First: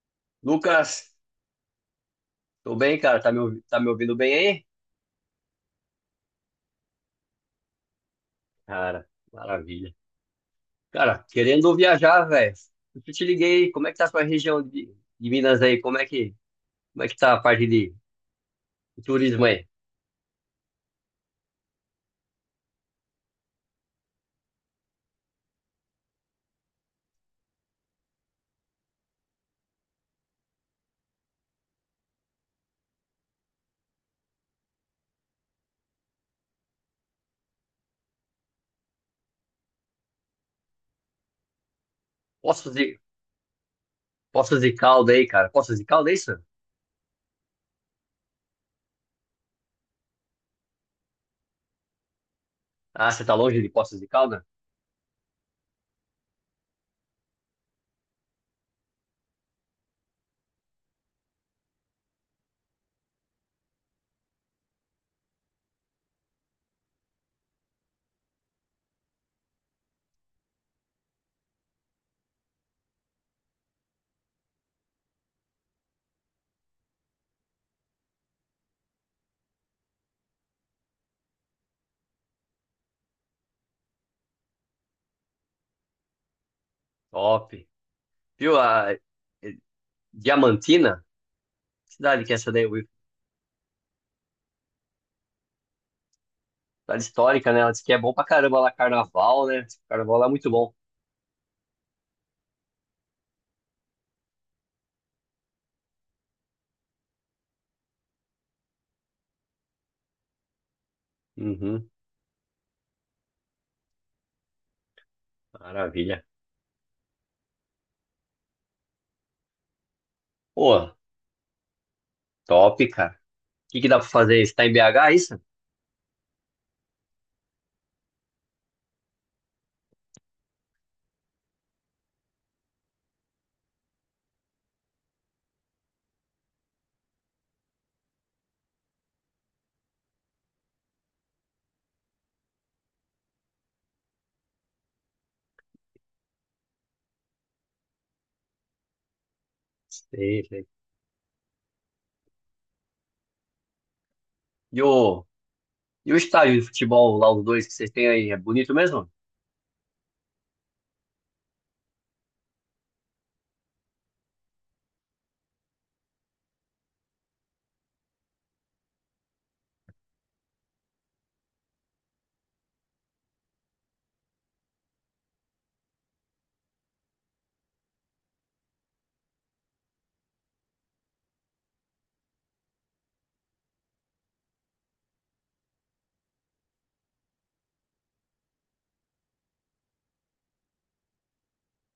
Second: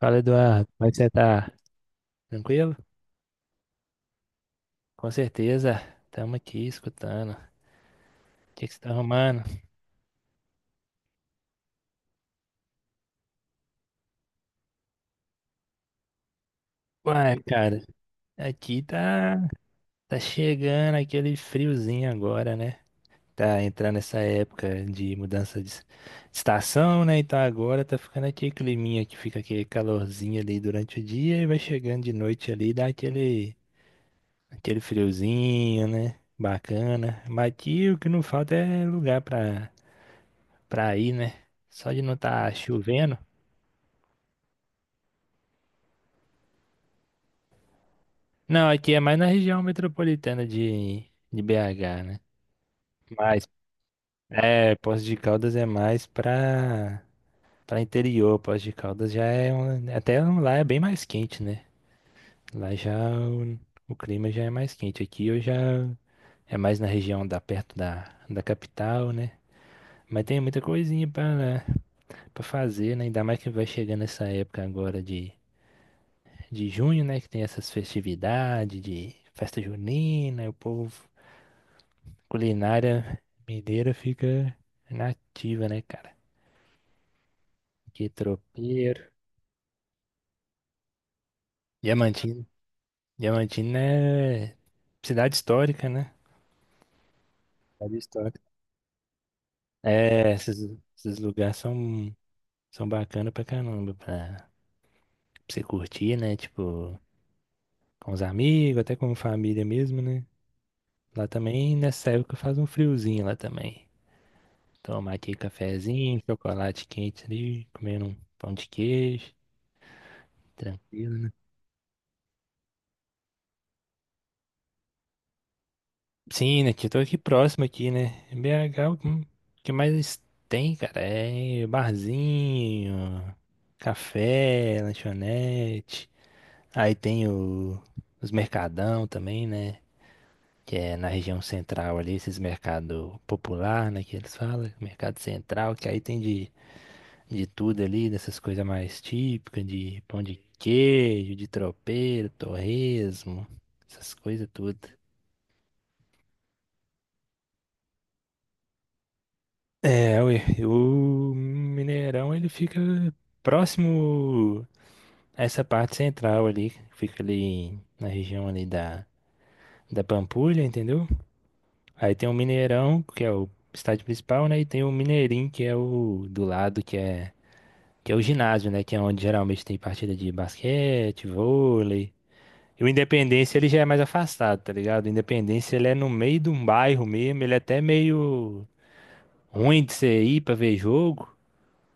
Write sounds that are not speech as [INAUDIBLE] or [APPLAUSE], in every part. Fala, Eduardo. Como é que você Lucas, tá? tô Tranquilo? bem, cara. Tá me ouvindo bem aí? Com certeza. Estamos aqui escutando. O que que você tá Cara, arrumando? maravilha. Cara, querendo viajar, velho. Eu te liguei. Como é que tá a sua de Minas aí? Como é que tá Uai, a cara, aqui de tá, turismo aí? tá chegando aquele friozinho agora, né? Tá entrando essa época de mudança de estação, né? Então agora tá ficando aquele climinha que fica aquele calorzinho ali durante o dia e vai chegando de noite ali, dá aquele friozinho, né? Bacana. Mas aqui o que não falta é lugar pra ir, né? Só de não estar Poços de, chovendo. Poços de Calda aí, cara. Poços de Calda, é isso? Não, aqui é mais na região metropolitana de BH, né? Ah, você tá Mas, longe de Poços de Calda? é, Poços de Caldas é mais pra interior. Poços de Caldas já é. Lá é bem mais quente, né? Lá já o, o clima já é mais quente. Aqui eu já. É mais na região da perto da capital, né? Mas tem muita coisinha pra fazer, né? Ainda mais que vai chegando essa época agora de junho, né? Que tem essas festividades de festa junina, e o povo. Culinária mineira fica nativa, né, cara? Top. Que Viu a tropeiro. eh, Diamantina? Que cidade que é Diamantino. essa daí? Will? Diamantino é cidade histórica, né? Cidade histórica, né? Ela disse que Cidade é bom pra histórica. caramba lá, carnaval, né? Diz que o Carnaval lá é É, muito esses, bom. esses lugares são bacanas pra caramba, pra você curtir, né? Tipo, com os amigos, até com família mesmo, né? Lá também, Uhum, nessa época, faz um friozinho lá também. Tomar aqui cafezinho, maravilha. chocolate quente ali, comer um pão de queijo, Pô, tranquilo, né? top, cara. O que que dá pra fazer? Você tá em BH, isso? Sim, né? Tio? Eu tô aqui próximo aqui, né? BH, o que mais tem, cara? É barzinho, café, lanchonete. Aí tem os mercadão também, né? Que é na região central ali, esses mercado popular, né? Que eles falam, mercado central, que aí tem de tudo ali, dessas coisas mais típicas, de pão de Sei, sei. queijo, de tropeiro, torresmo, essas coisas tudo. E o, e o estádio de futebol lá, os dois que vocês têm aí, é bonito mesmo? É, ué, o Mineirão ele fica próximo a essa parte central ali, fica ali na região ali da Pampulha, entendeu? Aí tem o Mineirão, que é o estádio principal, né? E tem o Mineirinho, que é o do lado, que é o ginásio, né? Que é onde geralmente tem partida de basquete, vôlei. E o Independência ele já é mais afastado, tá ligado? O Independência ele é no meio de um bairro mesmo, ele é até meio ruim de você ir pra ver jogo.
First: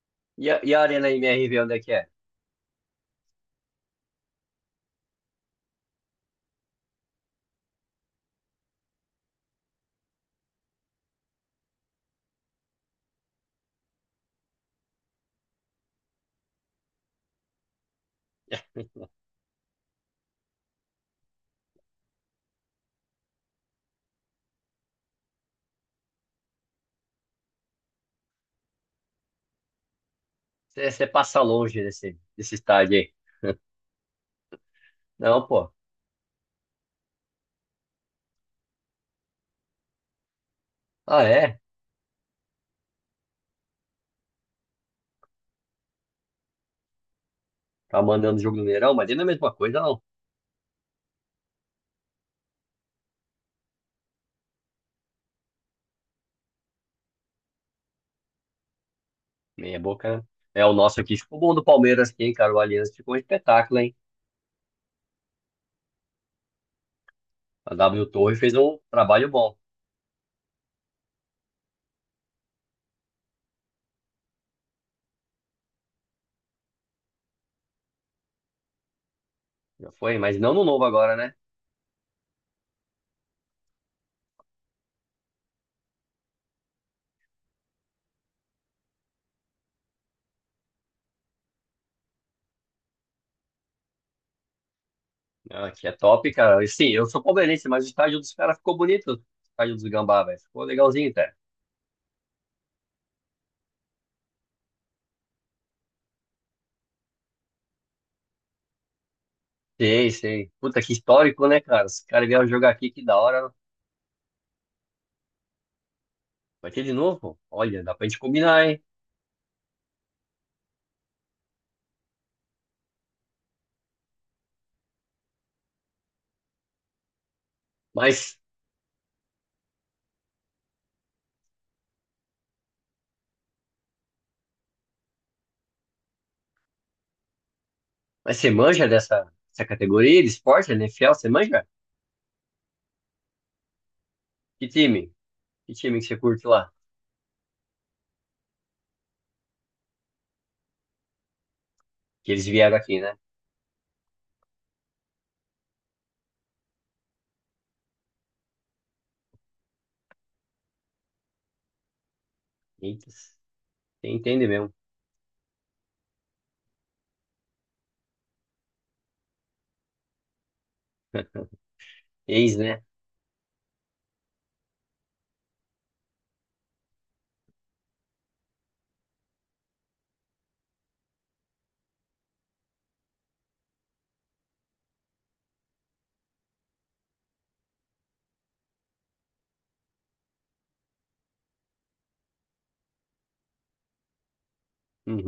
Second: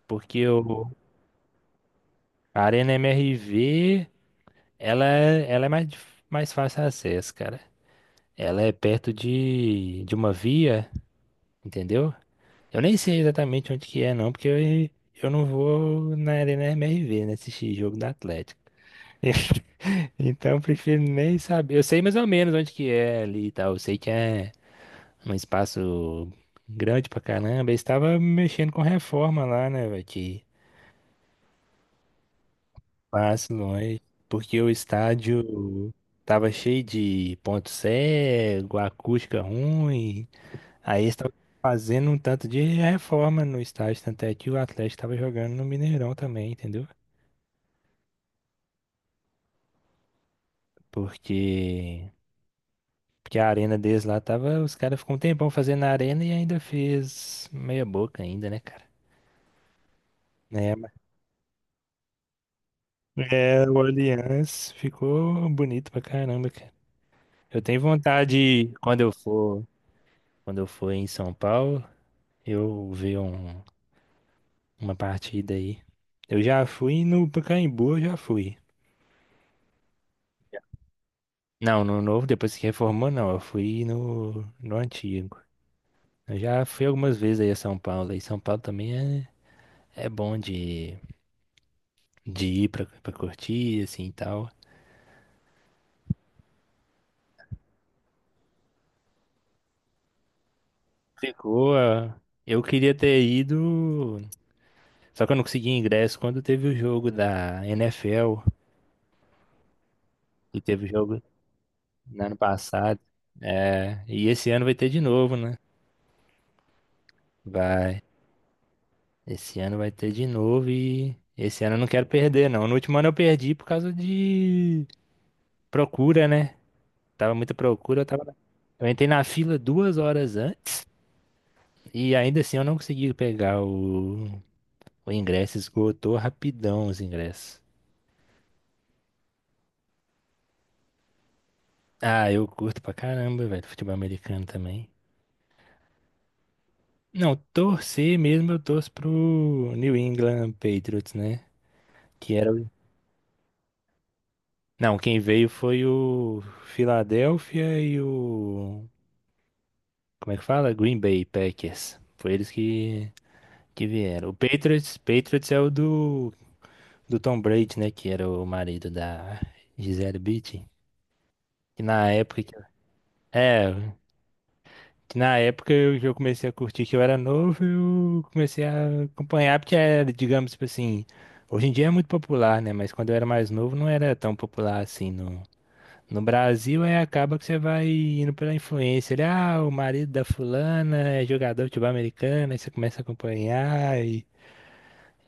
Porque E a o, Arena MRV, onde é que é? A Arena MRV, ela é mais fácil acesso, cara. Ela é perto de uma via, entendeu? Eu nem sei exatamente onde que é, não, porque eu não vou na Arena MRV, né, assistir jogo da Atlético. [LAUGHS] Então, eu prefiro nem saber. Eu sei mais ou menos onde que é ali e tal. Eu sei que é um espaço grande pra caramba. Eles estavam mexendo com reforma lá, né, velho? Você passa longe desse estádio aí. Passo longe, porque o Não, pô. estádio tava cheio de ponto cego, acústica ruim. Aí eles Ah, estavam é? fazendo um tanto de reforma no estádio, tanto é que o Atlético tava jogando no Mineirão também, entendeu? Tá mandando jogo no Mineirão, mas não é a mesma coisa, não. Porque, porque a arena deles lá tava, os caras ficam um tempão fazendo a arena e ainda fez meia boca ainda, né, cara? Meia boca, né? É, o É, mas- nosso aqui ficou bom do Palmeiras aqui, hein, cara? O Allianz ficou um é, o espetáculo, hein? Allianz ficou bonito pra caramba, cara. Eu A tenho W Torre fez vontade, um quando eu trabalho bom. for, quando eu for em São Paulo, eu vi uma partida aí. Eu já fui no Pacaembu, eu já fui. Já foi, mas não no novo agora, né? Não, no novo, depois que reformou, não. Eu fui no antigo. Eu já fui algumas vezes aí a São Paulo. E São Paulo também é bom de ir pra curtir, assim e tal. Ah, aqui é top, cara. E, sim, eu sou palmeirense, mas o estádio dos caras ficou bonito. O estádio dos Gambá, velho. Ficou legalzinho, cara. Ficou. Ah, eu queria ter ido. Só que eu não consegui ingresso quando teve o jogo da NFL. Sei, sei. E Puta, teve o que jogo histórico, né, cara? Os no caras ano vieram jogar aqui, passado. que da hora. É, e esse ano vai ter de novo, né? Vai ter de novo? Olha, dá Vai. pra gente combinar, hein? Esse ano vai ter de novo e esse ano eu não quero perder, não. No último ano eu perdi por causa de procura, né? Tava muita procura, eu tava. Mas, Eu entrei na fila 2 horas antes e ainda assim eu não consegui pegar o ingresso, esgotou rapidão os ingressos. mas você manja dessa categoria de esporte, NFL? Você manja? Ah, eu curto pra caramba, velho, futebol americano Que também. time? Que time que você curte lá? Não, torcer mesmo eu torço pro New England Patriots, né? Que Que eles era o... vieram aqui, né? Não, quem veio foi o Philadelphia e o... Como é que fala? Green Bay Packers. Foi eles Eita, que, você que vieram. O entende mesmo. Patriots é o do Tom Brady, né? Que era o marido da Gisele Bündchen. [LAUGHS] Que na época que, Ex, né? é, que na época eu, que eu comecei a curtir que eu era novo, eu comecei a acompanhar, porque era, digamos, tipo assim, hoje em dia é muito popular, né? Mas quando eu era mais novo não era tão popular assim no Brasil, é acaba que você vai indo pela influência. O marido da fulana é jogador de futebol americano, aí você começa a acompanhar e,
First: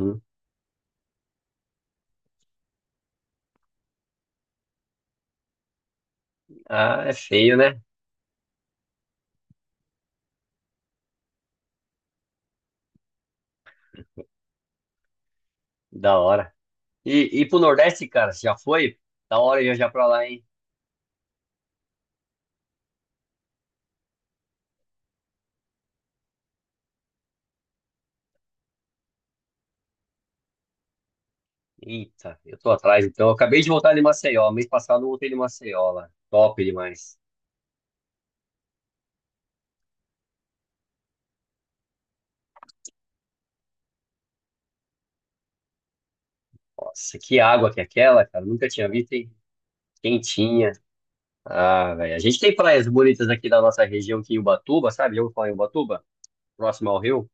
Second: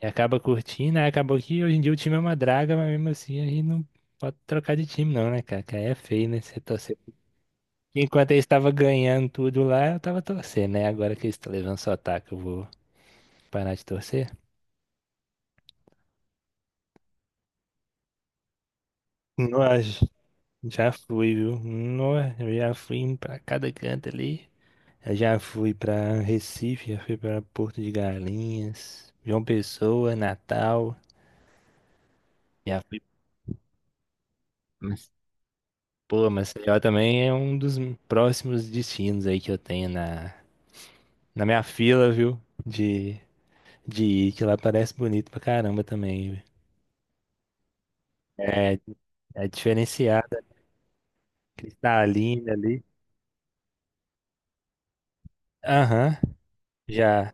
e acaba curtindo. Aí acabou que hoje em dia o time é uma draga, mas mesmo assim a gente não pode trocar de time, não, né, cara? Que aí é feio, né? Você torcer. Ah, é feio, né? Enquanto eu estava ganhando tudo lá, eu tava torcendo, né? Agora que eles estão levando só ataque, eu vou parar de torcer. Da hora. E pro Nordeste, cara, você já foi? Da hora viajar pra Nossa, lá, hein? já fui, viu? Nossa, eu já fui pra cada canto ali. Eu já fui pra Recife, já fui pra Porto de Galinhas, João Pessoa, Natal. Eita, eu tô Já fui. atrás então. Eu acabei de voltar de Maceió. Mês passado eu Mas, voltei de Maceió lá. pô, Top Maceió demais. também é um dos próximos destinos aí que eu tenho na minha fila, viu? De, de ir, que lá parece bonito pra caramba também. Viu? Nossa, que água que é aquela, cara. Nunca É, tinha visto, hein? é diferenciada, Quentinha. Ah, velho. A gente cristalina tem ali. praias bonitas aqui da nossa região, aqui em Ubatuba, sabe? Já ouviu falar em Ubatuba? Aham, Próximo ao rio. já.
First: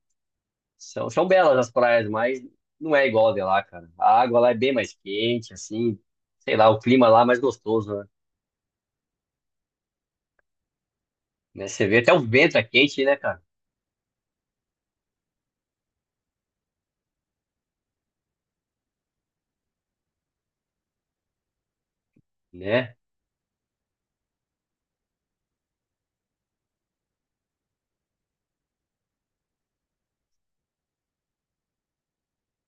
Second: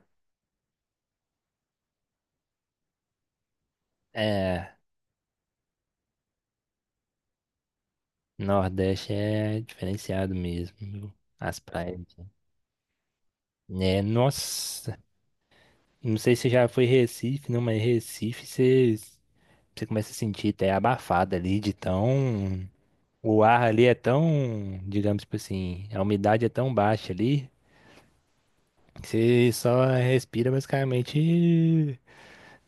São belas as praias, mas não é igual a de lá, cara. A água lá é bem É, mais quente, assim. Sei lá, o clima lá é mais gostoso, né? Nordeste é diferenciado mesmo, viu? As Né? Você vê praias, até o né? vento é quente, né, cara? É, nossa. Não sei se já foi Recife, não, mas Recife você começa a sentir até abafado ali de tão. Né? O ar ali é tão, digamos tipo assim, a umidade é tão baixa ali que você só respira basicamente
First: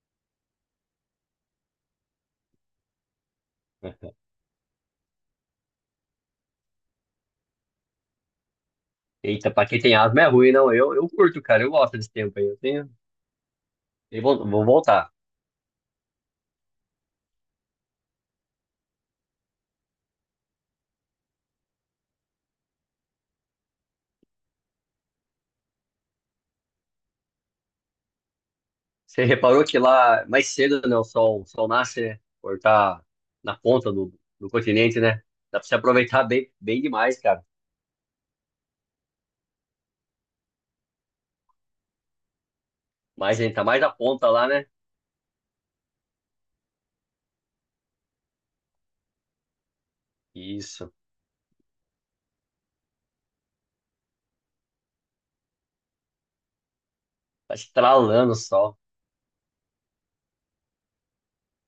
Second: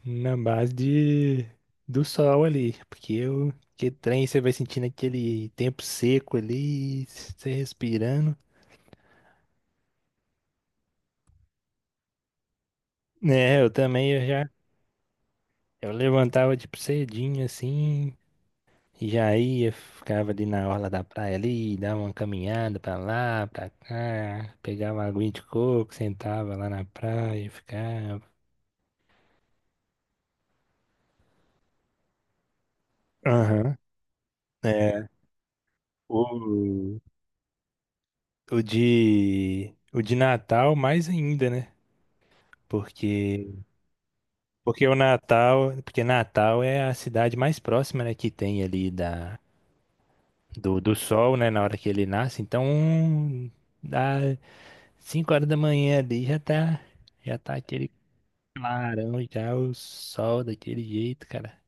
na base do sol ali. Porque o que [LAUGHS] trem você vai sentindo aquele tempo seco ali, você respirando. Eita, pra quem tem asma é ruim, não. Eu curto, cara. Eu gosto desse tempo aí. Eu tenho. É, eu também, Vou voltar. eu levantava tipo cedinho assim. Já ia, ficava ali na orla da praia ali, dava uma caminhada pra lá, pra cá, pegava uma aguinha de coco, sentava lá na praia, ficava. Você reparou que lá mais cedo, né, o sol nasce, né? Por estar na Aham. Do continente, É, né? Dá pra se aproveitar bem, bem o, demais, cara. o de Natal mais ainda, né? Mas a Porque, gente tá mais na ponta lá, né? porque Natal é a cidade mais próxima, né, que tem ali da, do, Isso. do sol, né, na hora que ele nasce. Então, dá 5 horas da manhã ali já tá, Tá aquele estralando o sol. clarão, já o sol daquele jeito, cara.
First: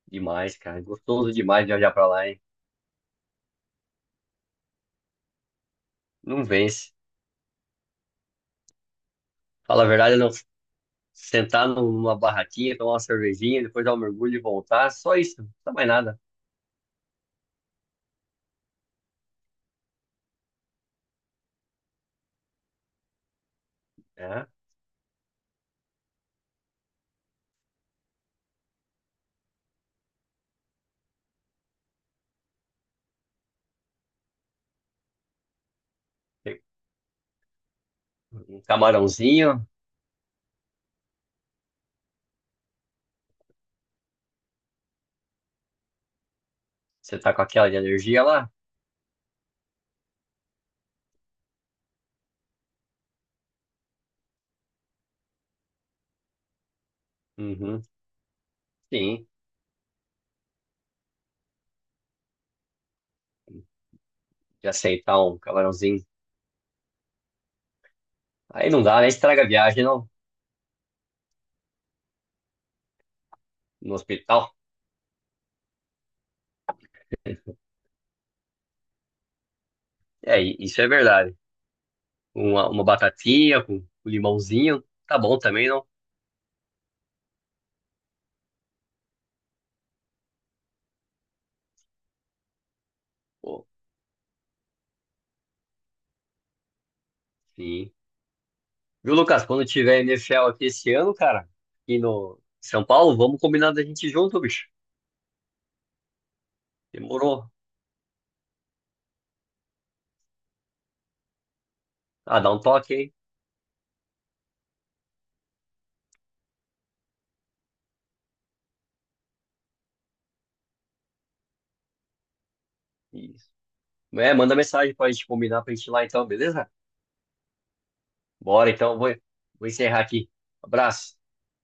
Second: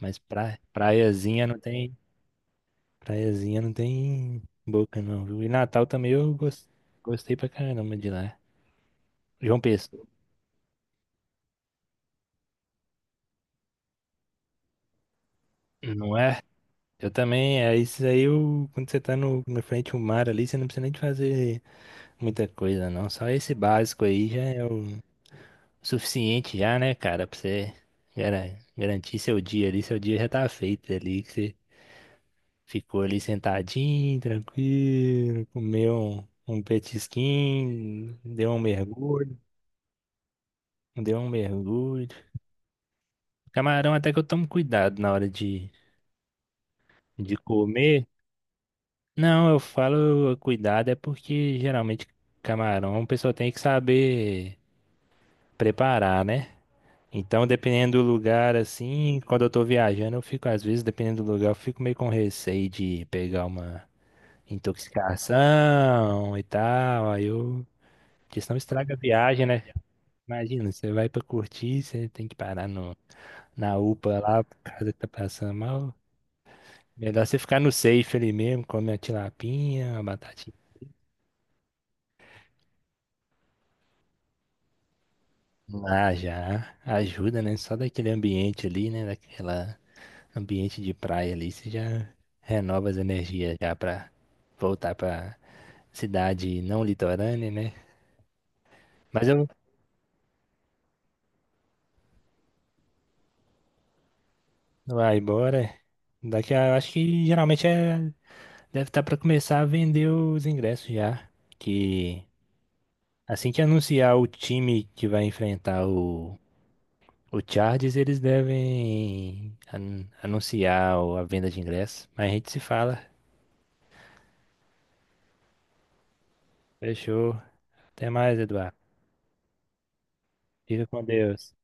Mas Demais, cara. Gostoso demais de olhar pra lá, hein? praiazinha não tem boca não, viu? E Natal também eu Não gos- vence. gostei pra caramba de lá. João Fala a Pessoa, verdade, não. Sentar numa barraquinha, tomar uma cervejinha, depois dar um mergulho e voltar. Só isso. Não dá mais não nada. é? Eu também, é isso aí, eu, quando você tá no, na frente do mar ali, você não precisa nem de fazer muita coisa não. Só esse básico aí já É. é o suficiente já, né, cara, pra você garantir seu dia ali, seu dia já tá feito ali. Ficou ali sentadinho, tranquilo, comeu um petisquinho, deu um Um mergulho, camarãozinho. deu um mergulho. Camarão até que eu tomo cuidado na hora de, Você tá de com aquela de comer. energia lá? Não, eu falo cuidado é porque geralmente camarão a pessoa tem que saber preparar, né? Então, Uhum. dependendo do lugar, assim, Sim. quando eu tô viajando, eu fico, às vezes, dependendo do lugar, eu fico meio com receio de pegar uma De aceitar um camarãozinho. intoxicação e tal. Aí eu. Porque senão Aí não estraga a dá, né? Estraga viagem, a né? viagem não, Imagina, você vai pra curtir, você tem que parar no, na no UPA lá, hospital. por causa que tá passando mal. Melhor você ficar no safe ali mesmo, comer uma tilapinha, uma É, batatinha. Isso é verdade. Uma batatinha com limãozinho, tá bom também, não? Ah, já ajuda, né? Só daquele ambiente ali, né? Daquela ambiente de praia ali, você já renova as energias Pô, já pra voltar pra cidade não litorânea, né? sim. Viu, Mas Lucas? eu, Quando tiver NFL aqui esse ano, cara, aqui no São Paulo, vamos combinar da gente ir junto, bicho. vai embora. Daqui a, acho que Demorou. geralmente é. Deve estar para começar a vender os ingressos já. Que Ah, dá um toque, hein? assim que anunciar o time que vai enfrentar o Chargers, eles devem anunciar a venda de ingressos. Mas a gente se fala. Isso. É, manda mensagem pra gente combinar pra gente ir lá então, beleza? Fechou. Até mais, Bora Eduardo. então, vou encerrar aqui. Fica com Abraço. Deus.